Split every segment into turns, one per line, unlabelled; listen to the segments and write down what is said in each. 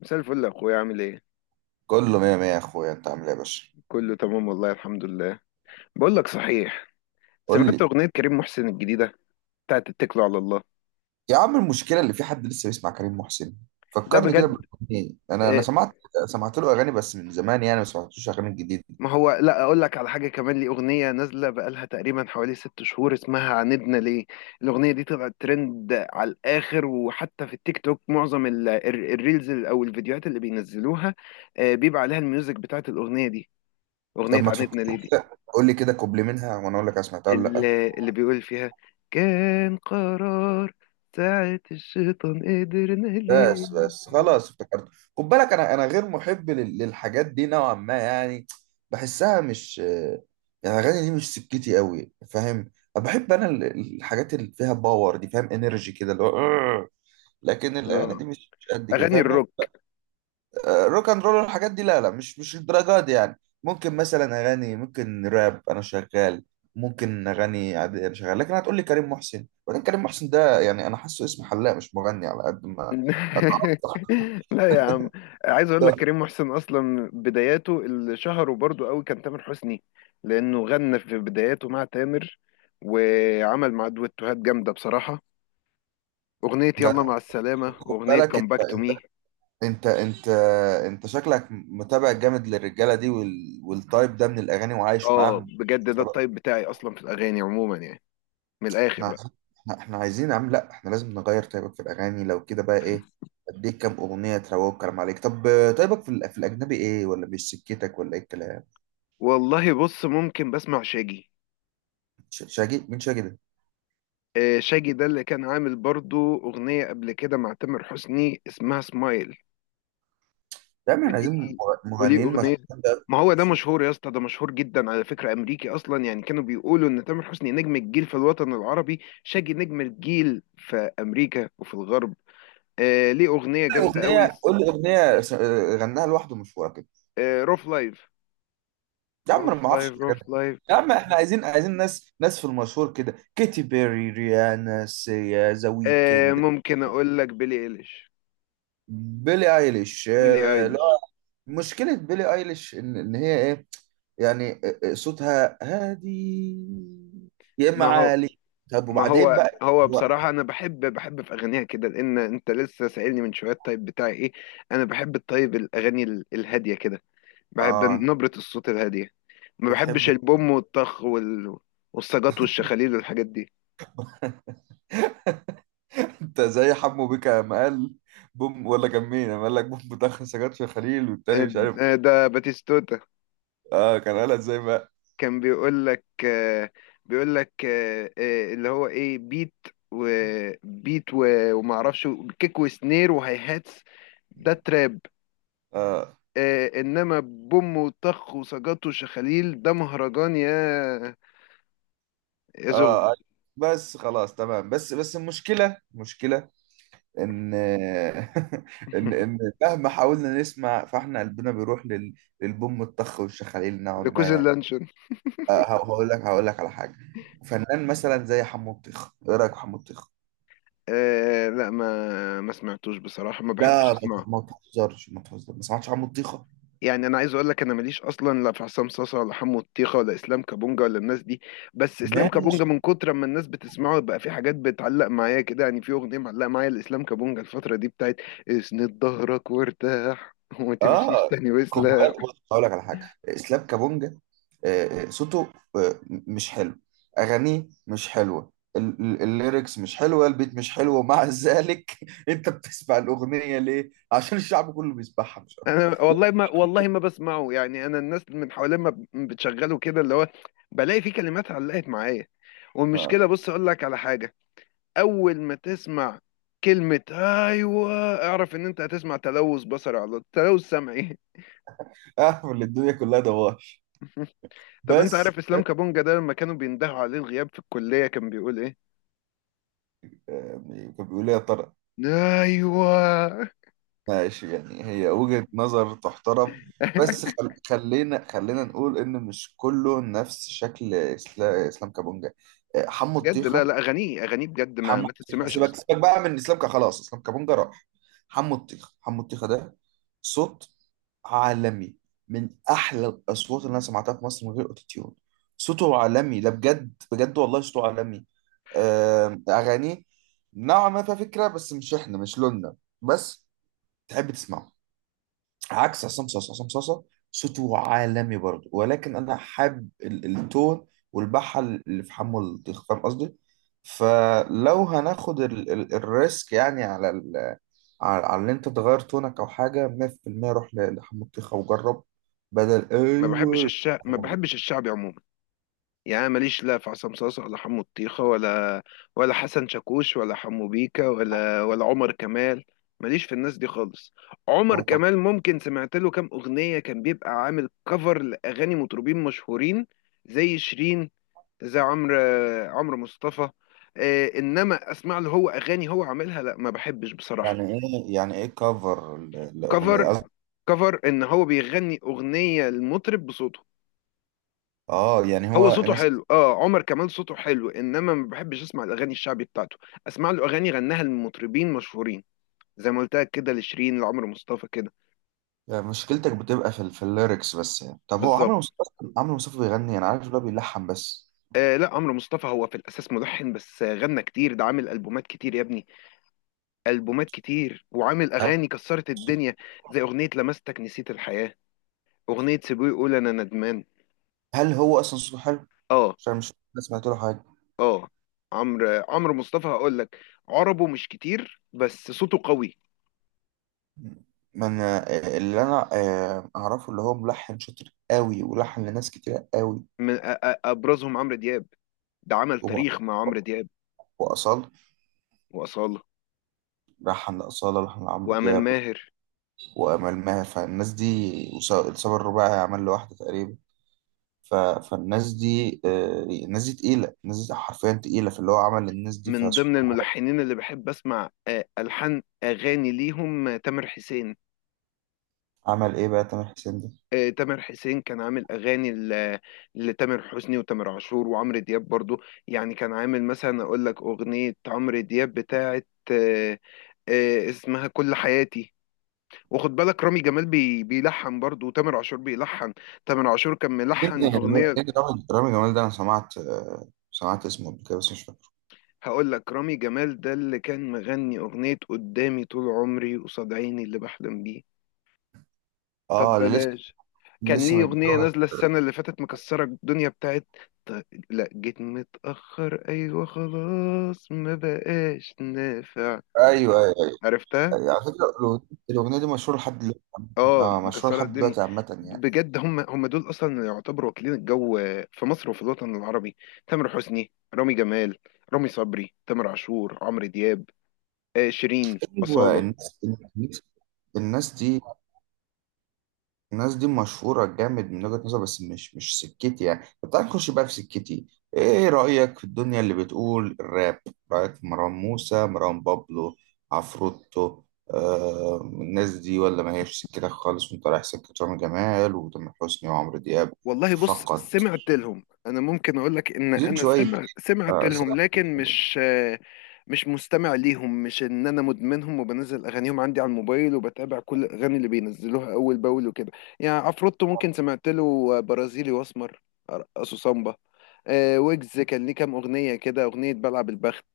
مساء الفل يا اخويا، عامل ايه؟
كله مية مية يا اخويا، انت عامل ايه يا باشا؟
كله تمام والله، الحمد لله. بقول لك صحيح،
قول
سمعت
لي.
اغنيه كريم محسن الجديده بتاعت اتكلوا على الله؟
يا عم المشكله اللي في، حد لسه بيسمع كريم محسن؟
لا
فكرني كده
بجد.
بالاغنيه. انا
إيه،
سمعت له اغاني بس من زمان، يعني ما سمعتوش اغاني جديده.
ما هو لا اقول لك على حاجه كمان، لي اغنيه نازله بقالها تقريبا حوالي 6 شهور اسمها عاندنا ليه. الاغنيه دي طلعت ترند على الاخر، وحتى في التيك توك معظم الريلز او الفيديوهات اللي بينزلوها بيبقى عليها الميوزك بتاعت الاغنيه دي،
طب
اغنيه
ما
عاندنا ليه
تفكر
دي.
كده، قول لي كده كوبلي منها وانا اقول لك انا سمعتها ولا لا.
اللي بيقول فيها كان قرار ساعة الشيطان، قدرنا ليه.
بس بس خلاص، افتكرت. خد بالك، انا غير محب للحاجات دي نوعا ما يعني. بحسها، مش يعني الاغاني دي مش سكتي قوي، فاهم؟ بحب انا الحاجات اللي فيها باور دي، فاهم؟ انرجي كده، اللي هو. لكن الاغاني
اه،
دي مش قد كده،
اغاني
فاهم يعني.
الروك.
روك اند رول والحاجات دي لا لا، مش الدرجات دي، يعني ممكن مثلا اغاني، ممكن راب انا شغال، ممكن اغاني عادي انا شغال. لكن هتقول لي كريم محسن؟ وبعدين كريم محسن ده، يعني انا حاسه اسم حلاق مش مغني على قد ما.
لا يا عم، عايز اقول
ده
لك كريم محسن اصلا بداياته اللي شهره برضو قوي كان تامر حسني، لانه غنى في بداياته مع تامر وعمل مع دويتوهات جامده بصراحه. اغنيه
ده
يلا مع السلامه،
خد
اغنيه
بالك.
كم باك تو مي.
انت انت انت شكلك متابع جامد للرجاله دي، والتايب ده من الاغاني وعايش
اه
معاهم.
بجد، ده التايب بتاعي اصلا في الاغاني عموما يعني، من الاخر.
احنا احنا عايزين، عم لا احنا لازم نغير طيبك في الاغاني، لو كده بقى ايه؟ اديك كام اغنيه تروق الكلام عليك؟ طب طيبك في الاجنبي ايه؟ ولا مش سكتك؟ ولا ايه الكلام؟
والله بص، ممكن بسمع شاجي.
شاجي؟ مين شاجي ده؟
شاجي ده اللي كان عامل برضو أغنية قبل كده مع تامر حسني اسمها سمايل.
يا عم احنا
وليه؟
عايزين
وليه
مغنيين مش،
أغنية؟
قول لي.
ما هو ده مشهور يا اسطى، ده مشهور جدا على فكرة، أمريكي أصلا يعني. كانوا بيقولوا إن تامر حسني نجم الجيل في الوطن العربي، شاجي نجم الجيل في أمريكا وفي الغرب. آه ليه، أغنية جامدة
اغنيه،
قوي.
قول لي اغنيه غناها لوحده، مشهوره كده.
آه روف لايف،
يا عم انا
روف
ما
لايف،
اعرفش
روف
الحاجات دي.
لايف.
يا عم احنا عايزين ناس، ناس في المشهور كده: كيتي بيري، ريانا، سيا، ذا
آه
ويكند.
ممكن أقول لك بيلي إيليش.
بيلي ايليش؟
بيلي
آه، لا.
إيليش.
مشكله بيلي ايليش إن هي ايه يعني، صوتها هادي يا اما
ما هو
عالي. طب
ما
وبعدين
هو
بقى؟
هو
هو
بصراحة أنا بحب في أغانيها كده، لأن أنت لسه سائلني من شوية الطيب بتاعي إيه. أنا بحب الطيب، الأغاني الهادية كده، بحب
اه،
نبرة الصوت الهادية. ما
بتحب؟
بحبش البوم والطخ والسجاط والشخاليل والحاجات دي.
انت زي حمو بيكا لما قال بوم، ولا كان مين لما قال لك بوم بتاخر سجاد في الخليل والتاني
آه،
مش عارف؟
ده باتيستوتا.
اه كان قالها ازاي بقى؟
كان بيقول لك، بيقول لك اللي هو إيه، بيت وبيت ومعرفش، كيك وسنير وهاي هاتس. ده تراب.
اه.
آه انما بوم وطخ وسجاته وشخاليل ده مهرجان، يا زغل.
اه. آه. بس خلاص تمام. بس بس المشكله، مشكله ان ان ان مهما حاولنا نسمع، فاحنا قلبنا بيروح للبوم الطخ والشخاليل نوعا ما
ركوز
يعني.
اللانشون.
هقول لك على حاجه. فنان مثلا زي حمو الطيخه، ايه رايك في حمو الطيخه؟
آه لا، ما سمعتوش بصراحه، ما بحبش
لا ما
اسمعه،
ما تهزرش، ما تهزرش، ما سمعتش حمو الطيخه؟
يعني انا عايز اقول لك انا ماليش اصلا، لا في عصام صاصا ولا حمو الطيخه ولا اسلام كابونجا ولا الناس دي. بس اسلام
ماشي.
كابونجا من كتر ما الناس بتسمعه بقى، في حاجات بتعلق معايا كده، يعني في اغنيه معلقه معايا لاسلام كابونجا الفتره دي بتاعت اسند ظهرك وارتاح، وما تمشيش
اه،
تاني
خد
وسلا.
بالك، بص، هقول لك على حاجه. اسلام كابونجا، صوته مش حلو، اغانيه مش حلوه، الليركس مش حلوه، البيت مش حلو، ومع ذلك انت بتسمع الاغنيه ليه؟ عشان الشعب كله بيسمعها، مش اكتر.
انا
لا،
والله ما، والله ما بسمعه، يعني انا الناس من حوالين ما بتشغله كده اللي هو، بلاقي فيه كلمات علقت معايا.
اه،
والمشكله، بص اقول لك على حاجه، اول ما تسمع كلمه ايوه اعرف ان انت هتسمع تلوث بصري على تلوث سمعي.
اعرف ان الدنيا كلها دواش.
طب انت
بس
عارف اسلام كابونجا ده لما كانوا بيندهوا عليه الغياب في الكليه كان بيقول ايه؟
آه، كان بيقول لي يا ترى.
ايوه.
ماشي يعني، هي وجهة نظر تحترم. بس خلينا نقول ان مش كله نفس شكل اسلام كابونجا حمو
بجد لا
الطيخة.
لا، اغانيه اغانيه بجد ما
حمو
ما
الطيخة
تتسمعش
سيبك
اصلا.
سيبك بقى من اسلام خلاص، اسلام كابونجا راح. حمو الطيخة، حمو الطيخة ده صوت عالمي، من احلى الاصوات اللي انا سمعتها في مصر من غير اوتوتيون. صوته عالمي ده، بجد بجد والله صوته عالمي. اغانيه نوعا ما فيها فكرة، بس مش احنا، مش لوننا، بس تحب تسمعه. عكس عصام صاصا. عصام صاصا صوته عالمي برضه، ولكن انا حابب التون والبحه اللي في حمو الطيخ، فاهم قصدي؟ فلو هناخد ال ال الريسك يعني، على على ان انت تغير تونك او حاجه، 100% روح لحمو الطيخ وجرب، بدل
ما بحبش
ايوه.
الشعب، ما بحبش الشعبي عموما، يعني أنا ماليش لا في عصام صاصا ولا حمو الطيخة ولا، ولا حسن شاكوش ولا حمو بيكا ولا عمر كمال. ماليش في الناس دي خالص. عمر
هو كان-
كمال ممكن سمعت له كام أغنية، كان بيبقى عامل كفر لأغاني مطربين مشهورين، زي شيرين، زي عمرو، عمرو مصطفى. إنما أسمع له هو أغاني هو عاملها، لا ما بحبش بصراحة.
يعني ايه، يعني ايه كفر الاغنيه،
كفر،
قصدي،
كفر إن هو بيغني أغنية المطرب بصوته.
اه، يعني
هو
هو
صوته
مثلا؟
حلو، اه، عمر كمال صوته حلو، انما ما بحبش اسمع الاغاني الشعبي بتاعته. اسمع له اغاني غناها لمطربين مشهورين، زي ما قلت لك كده، لشيرين، لعمرو مصطفى كده.
مشكلتك بتبقى في في الليركس بس يعني؟ طب هو عمرو
بالظبط.
مصطفى، عمرو مصطفى بيغني؟ انا عارف اللي هو بيلحن بس.
آه لا، عمرو مصطفى هو في الاساس ملحن بس، غنى كتير، ده عامل البومات كتير يا ابني. البومات كتير وعامل
هل
اغاني كسرت الدنيا، زي اغنيه لمستك نسيت الحياه، اغنيه سيبوي يقول انا ندمان.
هل هو اصلا صوته حلو؟
اه.
عشان مش، أنا سمعت له حاجه؟
اه، عمرو مصطفى هقول لك، عربه مش كتير بس صوته قوي.
ما انا، اللي انا اعرفه اللي هو ملحن شاطر قوي ولحن لناس كتير قوي،
من ابرزهم عمرو دياب، ده عمل
هو.
تاريخ مع عمرو دياب.
واصال؟
وأصالة
لحن لاصاله، لحن لعمرو
وأمال
دياب
ماهر.
وامال ماهر. فالناس دي، الصبر الرباعي عمل له واحده تقريبا. فالناس دي الناس دي تقيله، الناس دي حرفيا تقيله في اللي هو عمل للناس دي،
من ضمن
فسبحان
الملحنين اللي بحب أسمع ألحان أغاني ليهم، تامر حسين.
الله. عمل ايه بقى تامر حسين ده
تامر حسين كان عامل أغاني لتامر حسني وتامر عاشور وعمرو دياب برضو. يعني كان عامل مثلا أقول لك أغنية عمرو دياب بتاعت، اسمها كل حياتي. واخد بالك، رامي جمال بيلحن برضه، وتامر عاشور بيلحن. تامر عاشور كان ملحن
يعني؟
أغنية.
رامي جمال ده، انا سمعت، سمعت اسمه قبل كده بس مش فاكره.
هقول لك رامي جمال ده اللي كان مغني أغنية قدامي طول عمري، قصاد عيني اللي بحلم بيه. طب
اه اللي،
بلاش، كان
لسه
ليه أغنية
متجوز.
نازلة السنة اللي فاتت مكسرة الدنيا بتاعت، لا، جيت متأخر أيوة خلاص ما بقاش نافع.
ايوه، ايوه،
عرفتها؟
أيوة. على فكره، الأغنية دي مشهوره لحد دلوقتي.
اه،
اه مشهوره
مكسرة
لحد
الدنيا.
دلوقتي عامه يعني.
بجد هم دول اصلا اللي يعتبروا واكلين الجو في مصر وفي الوطن العربي. تامر حسني، رامي جمال، رامي صبري، تامر عاشور، عمرو دياب، شيرين،
ايوه،
أصالة.
الناس دي الناس دي مشهوره جامد من وجهه نظر، بس مش سكتي يعني. طب تعالى نخش بقى في سكتي. ايه رايك في الدنيا اللي بتقول الراب؟ رايك في مروان موسى، مروان بابلو، عفروتو؟ آه الناس دي ولا ما هيش سكتك خالص، وانت رايح سكه رامي جمال وتامر حسني وعمرو دياب؟
والله بص،
فقط،
سمعت لهم انا، ممكن اقول لك ان
زين
انا
شويه،
سمعت
آه،
لهم لكن مش مستمع ليهم، مش ان انا مدمنهم وبنزل اغانيهم عندي على الموبايل وبتابع كل الاغاني اللي بينزلوها اول باول وكده. يعني عفروتو ممكن سمعت له برازيلي واسمر، ارقصه سامبا. ويجز كان ليه كام اغنيه كده، اغنيه بلعب البخت،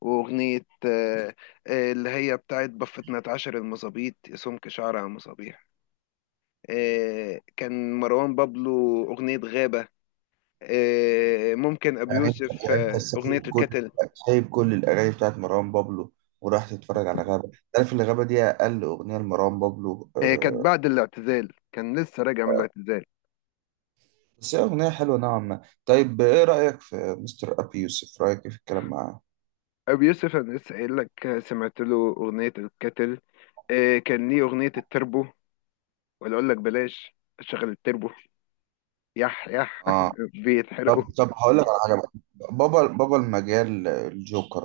واغنيه آه، اللي هي بتاعت بفتنا اتعشر المظابيط يا سمك شعر على المصابيح. كان مروان بابلو أغنية غابة. ممكن أبي
يعني انت،
يوسف
يعني انت
أغنية
سايب كل،
الكتل.
سايب كل الاغاني بتاعت مروان بابلو وراح تتفرج على غابه؟ تعرف ان غابه دي اقل اغنيه لمروان بابلو؟
هي كانت بعد الاعتزال، كان لسه راجع من الاعتزال.
بس هي اغنيه حلوه نوعا ما. طيب ايه رايك في مستر ابي يوسف؟ رايك إيه في الكلام معاه؟
أبي يوسف أنا لسه قايل لك، سمعت له أغنية الكتل. كان ليه أغنية التربو، ولا أقول لك بلاش شغل التربو. يح يح.
اه.
بيتحرقوا.
طب هقول لك على حاجه بقى. بابا المجال، الجوكر.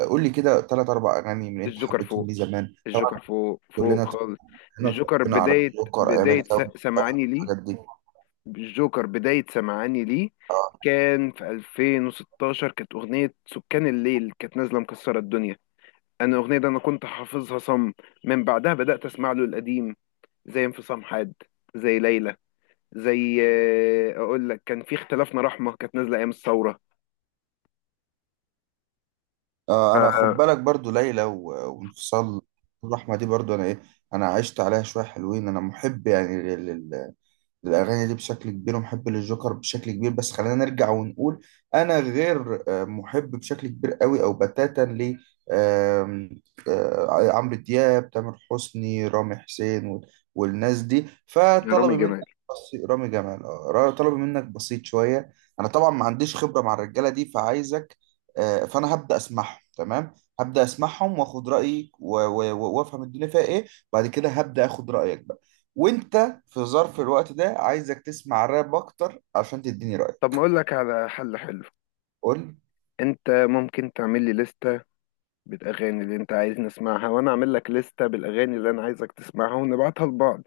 قول لي كده ثلاث اربع اغاني من اللي انت
الجوكر
حبيتهم
فوق،
ليه زمان طبعا.
الجوكر فوق فوق
كلنا
خالص.
كلنا
الجوكر
اتربينا على
بداية
الجوكر ايام
بداية س-
الثوره
سمعاني
والحاجات
ليه؟
دي.
الجوكر بداية سمعاني ليه. كان في 2016 كانت أغنية سكان الليل كانت نازلة مكسرة الدنيا. أنا الأغنية دي أنا كنت حافظها صم. من بعدها بدأت أسمع له القديم، زي انفصام حاد، زي ليلى، زي، أقول لك كان في اختلافنا رحمة كانت نازلة أيام الثورة.
آه، انا خد بالك برضو ليلى وانفصال، الرحمه دي برضو انا ايه، انا عشت عليها شويه حلوين. انا محب يعني الأغاني دي بشكل كبير، ومحب للجوكر بشكل كبير. بس خلينا نرجع ونقول، أنا غير محب بشكل كبير قوي أو بتاتا ل، آم، آه، عمرو دياب، تامر حسني، رامي حسين والناس دي.
يا
فطلبي
رامي
منك
جمال.
بسيط. رامي جمال، طلبي منك بسيط شوية. أنا طبعا ما عنديش خبرة مع الرجالة دي، فعايزك، فأنا هبدأ أسمعهم تمام، هبدأ أسمعهم وآخد رأيك، وأفهم الدنيا فيها إيه. بعد كده هبدأ آخد رأيك بقى. وأنت في ظرف الوقت ده، عايزك تسمع راب اكتر عشان تديني
طب ما
رأيك.
أقول لك على حل حلو،
قول لي.
أنت ممكن تعمل لي لستة بالأغاني اللي أنت عايز نسمعها، وأنا أعمل لك لستة بالأغاني اللي أنا عايزك تسمعها، ونبعتها لبعض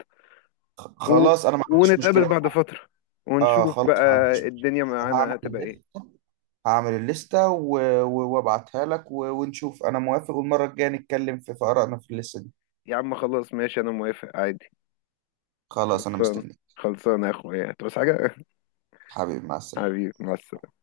و...
خلاص انا ما عنديش
ونتقابل
مشكلة.
بعد فترة،
اه
ونشوف
خلاص، ما
بقى
عنديش
الدنيا
مشكلة. هعمل
معانا هتبقى ايه.
الليستة هعمل الليستة وابعتها لك، ونشوف انا موافق، والمرة الجاية نتكلم في آرائنا في الليستة دي.
يا عم خلاص ماشي، انا موافق عادي.
خلاص انا
خلصان.
مستنيك.
خلصان يا اخويا، بس حاجة.
حبيبي، مع السلامة.
حبيبي مع السلامة.